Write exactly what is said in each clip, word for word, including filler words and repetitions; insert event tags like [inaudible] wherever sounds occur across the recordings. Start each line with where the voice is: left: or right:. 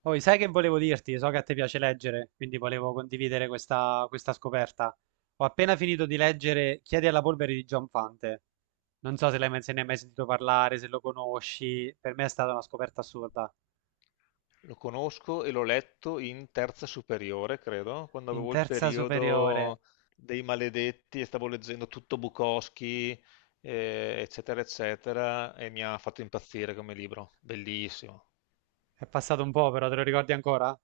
right: Poi sai che volevo dirti? So che a te piace leggere, quindi volevo condividere questa, questa scoperta. Ho appena finito di leggere Chiedi alla polvere di John Fante. Non so se l'hai mai- se ne hai mai sentito parlare, se lo conosci. Per me è stata una scoperta assurda.
left: Lo conosco e l'ho letto in terza superiore, credo, quando
right: In
left: avevo il
right: terza superiore.
left: periodo dei maledetti e stavo leggendo tutto Bukowski, eh, eccetera, eccetera, e mi ha fatto impazzire come libro. Bellissimo.
right: È passato un po', però te lo ricordi ancora?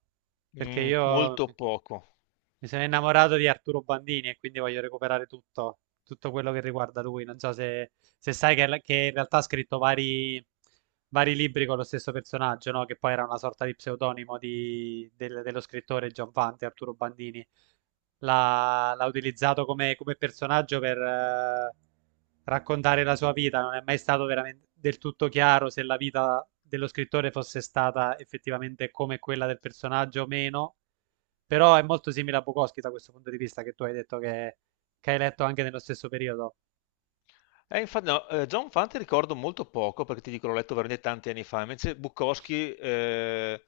right: Perché
left: Mm,
right: io
left: molto poco.
right: Mi sono innamorato di Arturo Bandini e quindi voglio recuperare tutto, tutto quello che riguarda lui. Non so se, se sai che, che in realtà ha scritto vari, vari libri con lo stesso personaggio, no? Che poi era una sorta di pseudonimo di- del- dello scrittore Giovanni Arturo Bandini. L'ha l'ha utilizzato come, come personaggio per eh, raccontare la sua vita. Non è mai stato veramente del tutto chiaro se la vita dello scrittore fosse stata effettivamente come quella del personaggio o meno, però è molto simile a Bukowski da questo punto di vista, che tu hai detto che, che hai letto anche nello stesso periodo.
left: Eh, infa no, ehm, John Fante ricordo molto poco, perché ti dico l'ho letto veramente tanti anni fa. Invece Bukowski, ehm,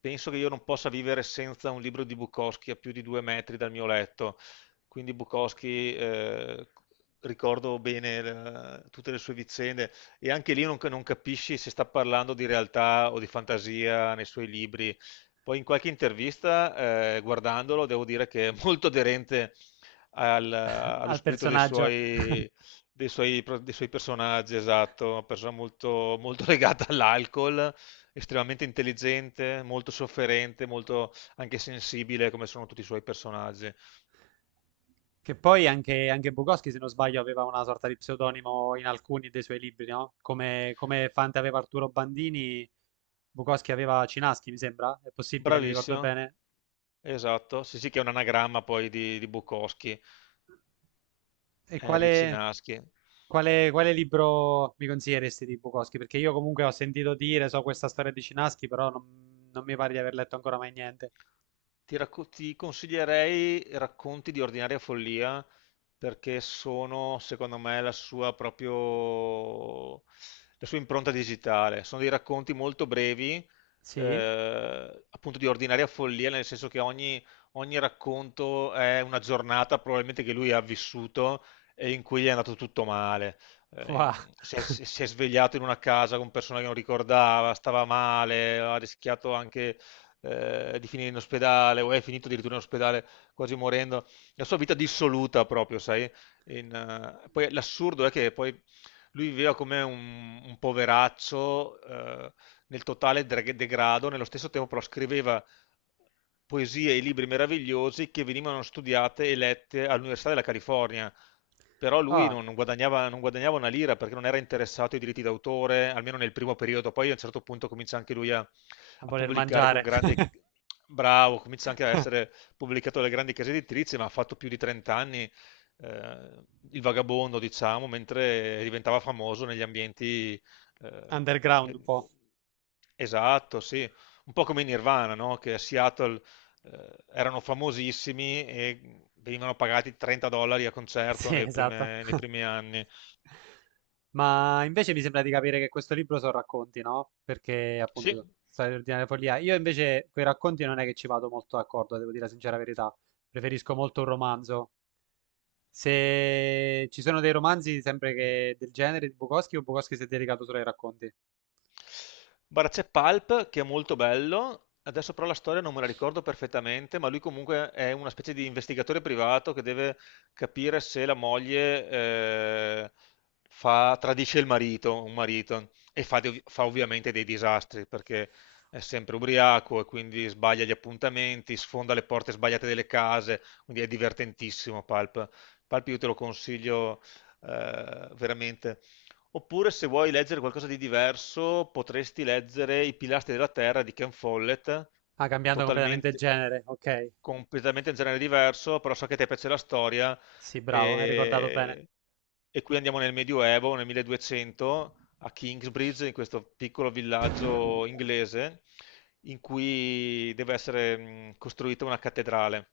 left: penso che io non possa vivere senza un libro di Bukowski a più di due metri dal mio letto, quindi Bukowski, ehm, ricordo bene l tutte le sue vicende, e anche lì non ca non capisci se sta parlando di realtà o di fantasia nei suoi libri. Poi in qualche intervista, ehm, guardandolo, devo dire che è molto aderente al-
right: [laughs]
left: allo
right: Al
left: spirito dei
right: personaggio.
left: suoi,
right: [laughs]
left: dei suoi pro- dei suoi personaggi, esatto. Una persona molto, molto [laughs] legata all'alcol, estremamente intelligente, molto sofferente, molto anche sensibile, come sono tutti i suoi personaggi.
right: Che poi anche, anche Bukowski, se non sbaglio, aveva una sorta di pseudonimo in alcuni dei suoi libri, no? Come, come Fante aveva Arturo Bandini, Bukowski aveva Cinaschi, mi sembra. È possibile, mi ricordo
left: Bravissimo,
right: bene.
left: esatto, sì sì, che è un anagramma poi di, di Bukowski.
right: E
left: Henry
right: quale,
left: Cinaschi.
right: quale, Quale libro mi consiglieresti di Bukowski? Perché io comunque ho sentito dire, so questa storia di Cinaschi, però non, non mi pare di aver letto ancora mai niente.
left: Ti, racco- ti consiglierei Racconti di ordinaria follia, perché sono, secondo me, la sua proprio la sua impronta digitale. Sono dei racconti molto brevi,
right: Sì?
left: eh, appunto di ordinaria follia, nel senso che ogni, ogni racconto è una giornata probabilmente che lui ha vissuto e in cui gli è andato tutto male. Eh,
right: Wow.
left: in- si è,
right: [laughs]
left: si è svegliato in una casa con persone che non ricordava, stava male, ha rischiato anche eh, di finire in ospedale, o è finito addirittura in ospedale quasi morendo, la sua vita dissoluta proprio, sai? In, eh, Poi l'assurdo è che poi lui viveva come un, un poveraccio, eh, nel totale dre- degrado. Nello stesso tempo però scriveva poesie e libri meravigliosi che venivano studiate e lette all'Università della California, però lui
right: Ah,
left: non, non guadagnava, non guadagnava una lira, perché non era interessato ai diritti d'autore, almeno nel primo periodo. Poi a un certo punto comincia anche lui a,
right: a
left: a
right: voler
left: pubblicare con
right: mangiare.
left: grande...
right: [laughs]
left: Bravo, comincia anche a essere pubblicato dalle grandi case editrici, ma ha fatto più di trenta anni eh, il vagabondo, diciamo, mentre diventava famoso negli ambienti... eh,
right: Underground un
left: le-
right: po'.
left: Esatto, sì. Un po' come i Nirvana, no? Che a Seattle eh, erano famosissimi e venivano pagati trenta dollari a concerto
right: Sì,
left: nei
right: esatto.
left: prime- nei
right: [laughs]
left: primi anni.
right: Ma invece mi sembra di capire che questo libro sono racconti, no? Perché
left: Sì.
right: appunto storia ordinaria follia. Io invece quei racconti non è che ci vado molto d'accordo, devo dire la sincera verità. Preferisco molto un romanzo. Se ci sono dei romanzi sempre che del genere di Bukowski o Bukowski si è dedicato solo ai racconti?
left: Guarda, c'è Pulp che è molto bello, adesso però la storia non me la ricordo perfettamente, ma lui comunque è una specie di investigatore privato che deve capire se la moglie eh, fa- tradisce il marito, un marito, e fa, dei- fa ovviamente dei disastri, perché è sempre ubriaco e quindi sbaglia gli appuntamenti, sfonda le porte sbagliate delle case, quindi è divertentissimo Pulp. Pulp io te lo consiglio eh, veramente. Oppure se vuoi leggere qualcosa di diverso, potresti leggere I pilastri della terra di Ken Follett,
right: Ah, cambiando completamente il
left: totalmente,
right: genere, ok.
left: completamente un genere diverso, però so che a te piace la storia,
right: Sì, bravo, hai ricordato bene.
left: e, e qui andiamo nel Medioevo, nel milleduecento, a Kingsbridge, in questo piccolo villaggio inglese, in cui deve essere mh, costruita una cattedrale.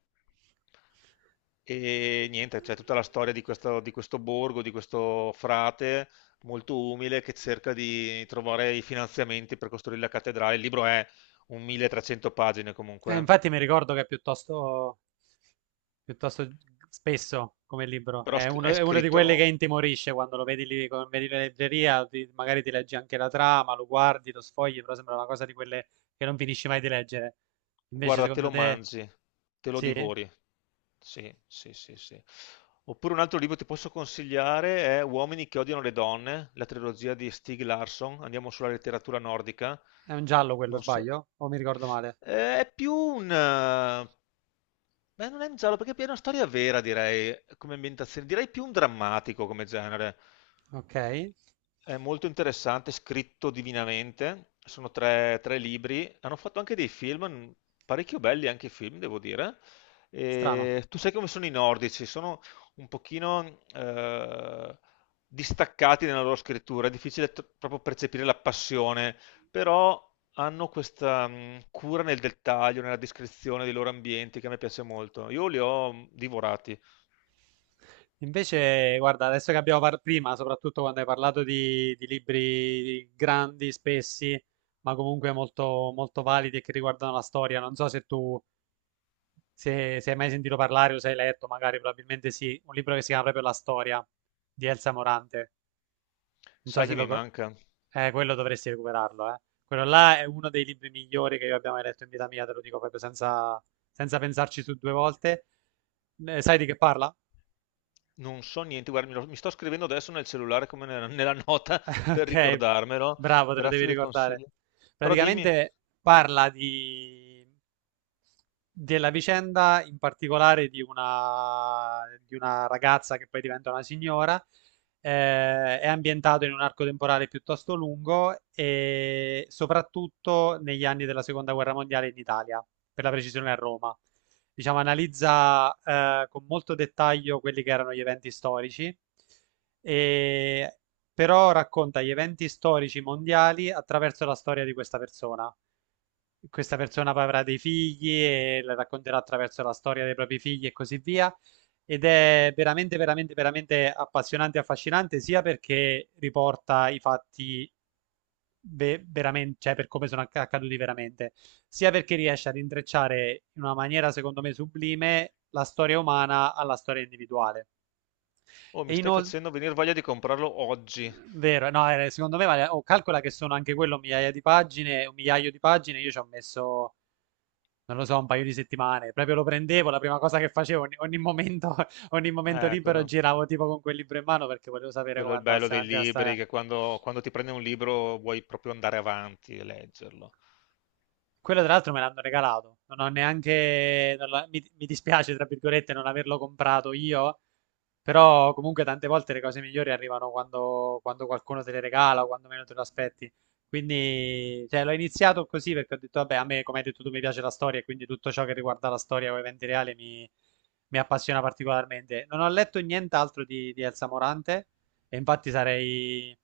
left: E niente, c'è tutta la storia di questo, di questo borgo, di questo frate molto umile che cerca di trovare i finanziamenti per costruire la cattedrale. Il libro è un milletrecento pagine
right: Eh,
left: comunque, eh.
right: infatti mi ricordo che è piuttosto, piuttosto spesso come libro.
left: Però
right: È
left: sc-
right: uno,
left: è
right: è uno di quelli che
left: scritto,
right: intimorisce quando lo vedi lì, come vedi in libreria, ti- magari ti leggi anche la trama, lo guardi, lo sfogli, però sembra una cosa di quelle che non finisci mai di leggere. Invece,
left: guarda, te
right: secondo
left: lo
right: te,
left: mangi, te lo
right: sì? È
left: divori. Sì, sì, sì, sì. Oppure un altro libro che ti posso consigliare è Uomini che odiano le donne, la trilogia di Stieg Larsson. Andiamo sulla letteratura nordica.
right: un giallo quello,
left: Non so.
right: sbaglio? O mi ricordo male?
left: Eh, È più un... eh, Beh, non è un giallo, perché è una storia vera, direi, come ambientazione. Direi più un drammatico come genere.
right: Ok,
left: È molto interessante, scritto divinamente. Sono tre, tre libri. Hanno fatto anche dei film, n- parecchio belli anche i film, devo dire.
right: strano.
left: E tu sai come sono i nordici, sono un pochino eh, distaccati nella loro scrittura, è difficile t- proprio percepire la passione, però hanno questa mh, cura nel dettaglio, nella descrizione dei loro ambienti, che a me piace molto. Io li ho mh, divorati.
right: Invece, guarda, adesso che abbiamo parlato prima, soprattutto quando hai parlato di, di libri grandi, spessi, ma comunque molto, molto validi e che riguardano la storia, non so se tu se, se hai mai sentito parlare o se hai letto, magari probabilmente sì, un libro che si chiama proprio La storia di Elsa Morante. Non so
left: Sai
right: se
left: che
right: lo...
left: mi
right: co-
left: manca?
right: Eh, quello dovresti recuperarlo, eh. Quello là è uno dei libri migliori che io abbia mai letto in vita mia, te lo dico proprio senza, senza pensarci su due volte. Eh, sai di che parla?
left: Non so niente, guarda, mi, lo- mi sto scrivendo adesso nel cellulare come nella, nella nota per
right: Ok,
left: ricordarmelo.
right: bravo, te lo devi
left: Grazie del
right: ricordare.
left: consiglio. Però dimmi,
right: Praticamente parla di... della vicenda in particolare di una... di una ragazza che poi diventa una signora. Eh, è ambientato in un arco temporale piuttosto lungo e soprattutto negli anni della seconda guerra mondiale in Italia, per la precisione a Roma. Diciamo, analizza eh, con molto dettaglio quelli che erano gli eventi storici. E però racconta gli eventi storici mondiali attraverso la storia di questa persona. Questa persona poi avrà dei figli e la racconterà attraverso la storia dei propri figli e così via. Ed è veramente, veramente, veramente appassionante e affascinante, sia perché riporta i fatti ve- veramente, cioè per come sono acc- accaduti veramente, sia perché riesce ad intrecciare in una maniera, secondo me, sublime la storia umana alla storia individuale.
left: oh, mi
right: E
left: stai
right: inoltre
left: facendo venire voglia di comprarlo oggi.
right: vero, no, eh, secondo me vale, oh, calcola che sono anche quello migliaia di pagine, un migliaio di pagine, io ci ho messo, non lo so, un paio di settimane, proprio lo prendevo, la prima cosa che facevo, ogni, ogni momento, [laughs] ogni momento
left: Eh,
right: libero
left: quello,
right: giravo tipo con quel libro in mano perché volevo sapere
left: quello è
right: come
left: il bello
right: andasse
left: dei
right: avanti la
left: libri,
right: storia.
left: che quando, quando ti prendi un libro vuoi proprio andare avanti e leggerlo.
right: Quello tra l'altro me l'hanno regalato, non ho neanche, non l'ho- mi, mi dispiace tra virgolette non averlo comprato io, però comunque tante volte le cose migliori arrivano quando, quando qualcuno te le regala o quando meno te lo aspetti. Quindi cioè, l'ho iniziato così perché ho detto, vabbè, a me come hai detto tu mi piace la storia e quindi tutto ciò che riguarda la storia o eventi reali mi, mi appassiona particolarmente. Non ho letto nient'altro di, di Elsa Morante, e infatti sarei,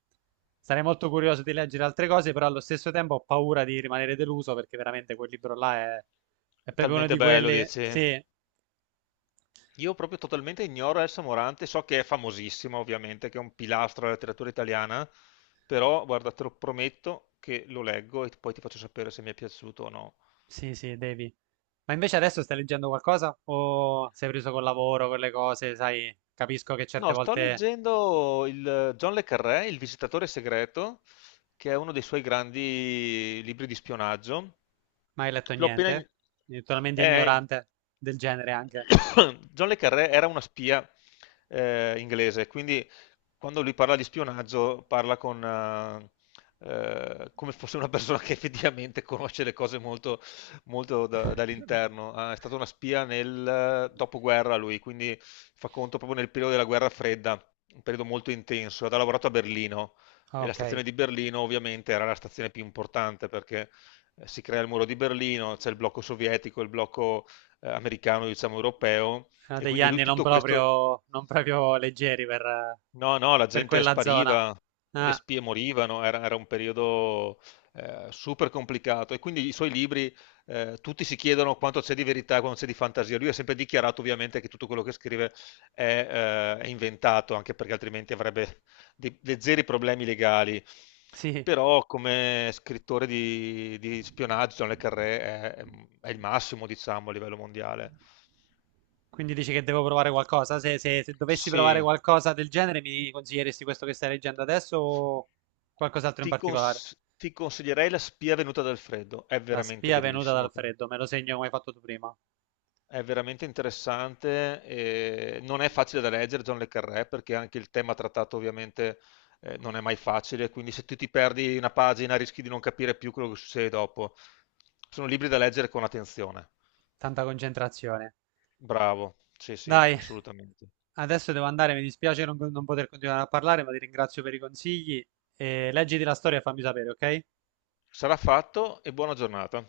right: sarei molto curioso di leggere altre cose, però allo stesso tempo ho paura di rimanere deluso perché veramente quel libro là è, è
left: È
right: proprio uno
left: talmente
right: di
left: bello,
right: quelli...
left: dici.
right: Sì,
left: Io proprio totalmente ignoro Elsa Morante, so che è famosissima ovviamente, che è un pilastro della letteratura italiana, però guarda, te lo prometto che lo leggo e poi ti faccio sapere se mi è piaciuto o no.
right: sì, sì, devi. Ma invece adesso stai leggendo qualcosa? O sei preso col lavoro, con le cose? Sai, capisco che certe
left: No, sto
right: volte
left: leggendo il John le Carré, Il visitatore segreto, che è uno dei suoi grandi libri di spionaggio.
right: non hai letto
left: L'ho appena...
right: niente.
left: in-
right: Quindi totalmente
left: eh,
right: ignorante del genere anche.
left: [coughs] John le Carré era una spia eh, inglese, quindi quando lui parla di spionaggio parla con, eh, eh, come fosse una persona che effettivamente conosce le cose molto molto da-
right: [laughs]
left: dall'interno. Ah, è stata una spia nel eh, dopoguerra lui, quindi fa conto proprio nel periodo della guerra fredda, un periodo molto intenso. Ed ha lavorato a Berlino, e la
right: Ok,
left: stazione di Berlino ovviamente era la stazione più importante, perché eh, si crea il muro di Berlino, c'è il blocco sovietico, il blocco eh, americano, diciamo europeo,
right: sono
left: e
right: degli
left: quindi lui
right: anni non
left: tutto questo...
right: proprio, non proprio leggeri per,
left: No, no, la
right: per
left: gente
right: quella zona.
left: spariva, le
right: Ah,
left: spie morivano, era, era un periodo eh, super complicato, e quindi i suoi libri, eh, tutti si chiedono quanto c'è di verità e quanto c'è di fantasia. Lui ha sempre dichiarato ovviamente che tutto quello che scrive è, eh, è inventato, anche perché altrimenti avrebbe de- de- zeri problemi legali.
right: sì.
left: Però come scrittore di, di spionaggio, John le Carré è, è il massimo, diciamo, a livello mondiale.
right: Quindi dici che devo provare qualcosa? Se, se- se dovessi provare
left: Sì.
right: qualcosa del genere, mi consiglieresti questo che stai leggendo adesso o qualcos'altro in
left: Ti
right: particolare?
left: cons ti consiglierei La spia venuta dal freddo, è
right: La
left: veramente
right: spia venuta
left: bellissimo,
right: dal freddo, me lo segno come hai fatto tu prima.
left: è veramente interessante, e non è facile da leggere John le Carré, perché anche il tema trattato ovviamente eh, non è mai facile, quindi se tu ti perdi una pagina rischi di non capire più quello che succede dopo. Sono libri da leggere con attenzione.
right: Tanta concentrazione.
left: Bravo, sì sì,
right: Dai,
left: assolutamente.
right: adesso devo andare, mi dispiace non, non poter continuare a parlare, ma ti ringrazio per i consigli. E leggiti la storia e fammi sapere, ok?
left: Sarà fatto e buona giornata.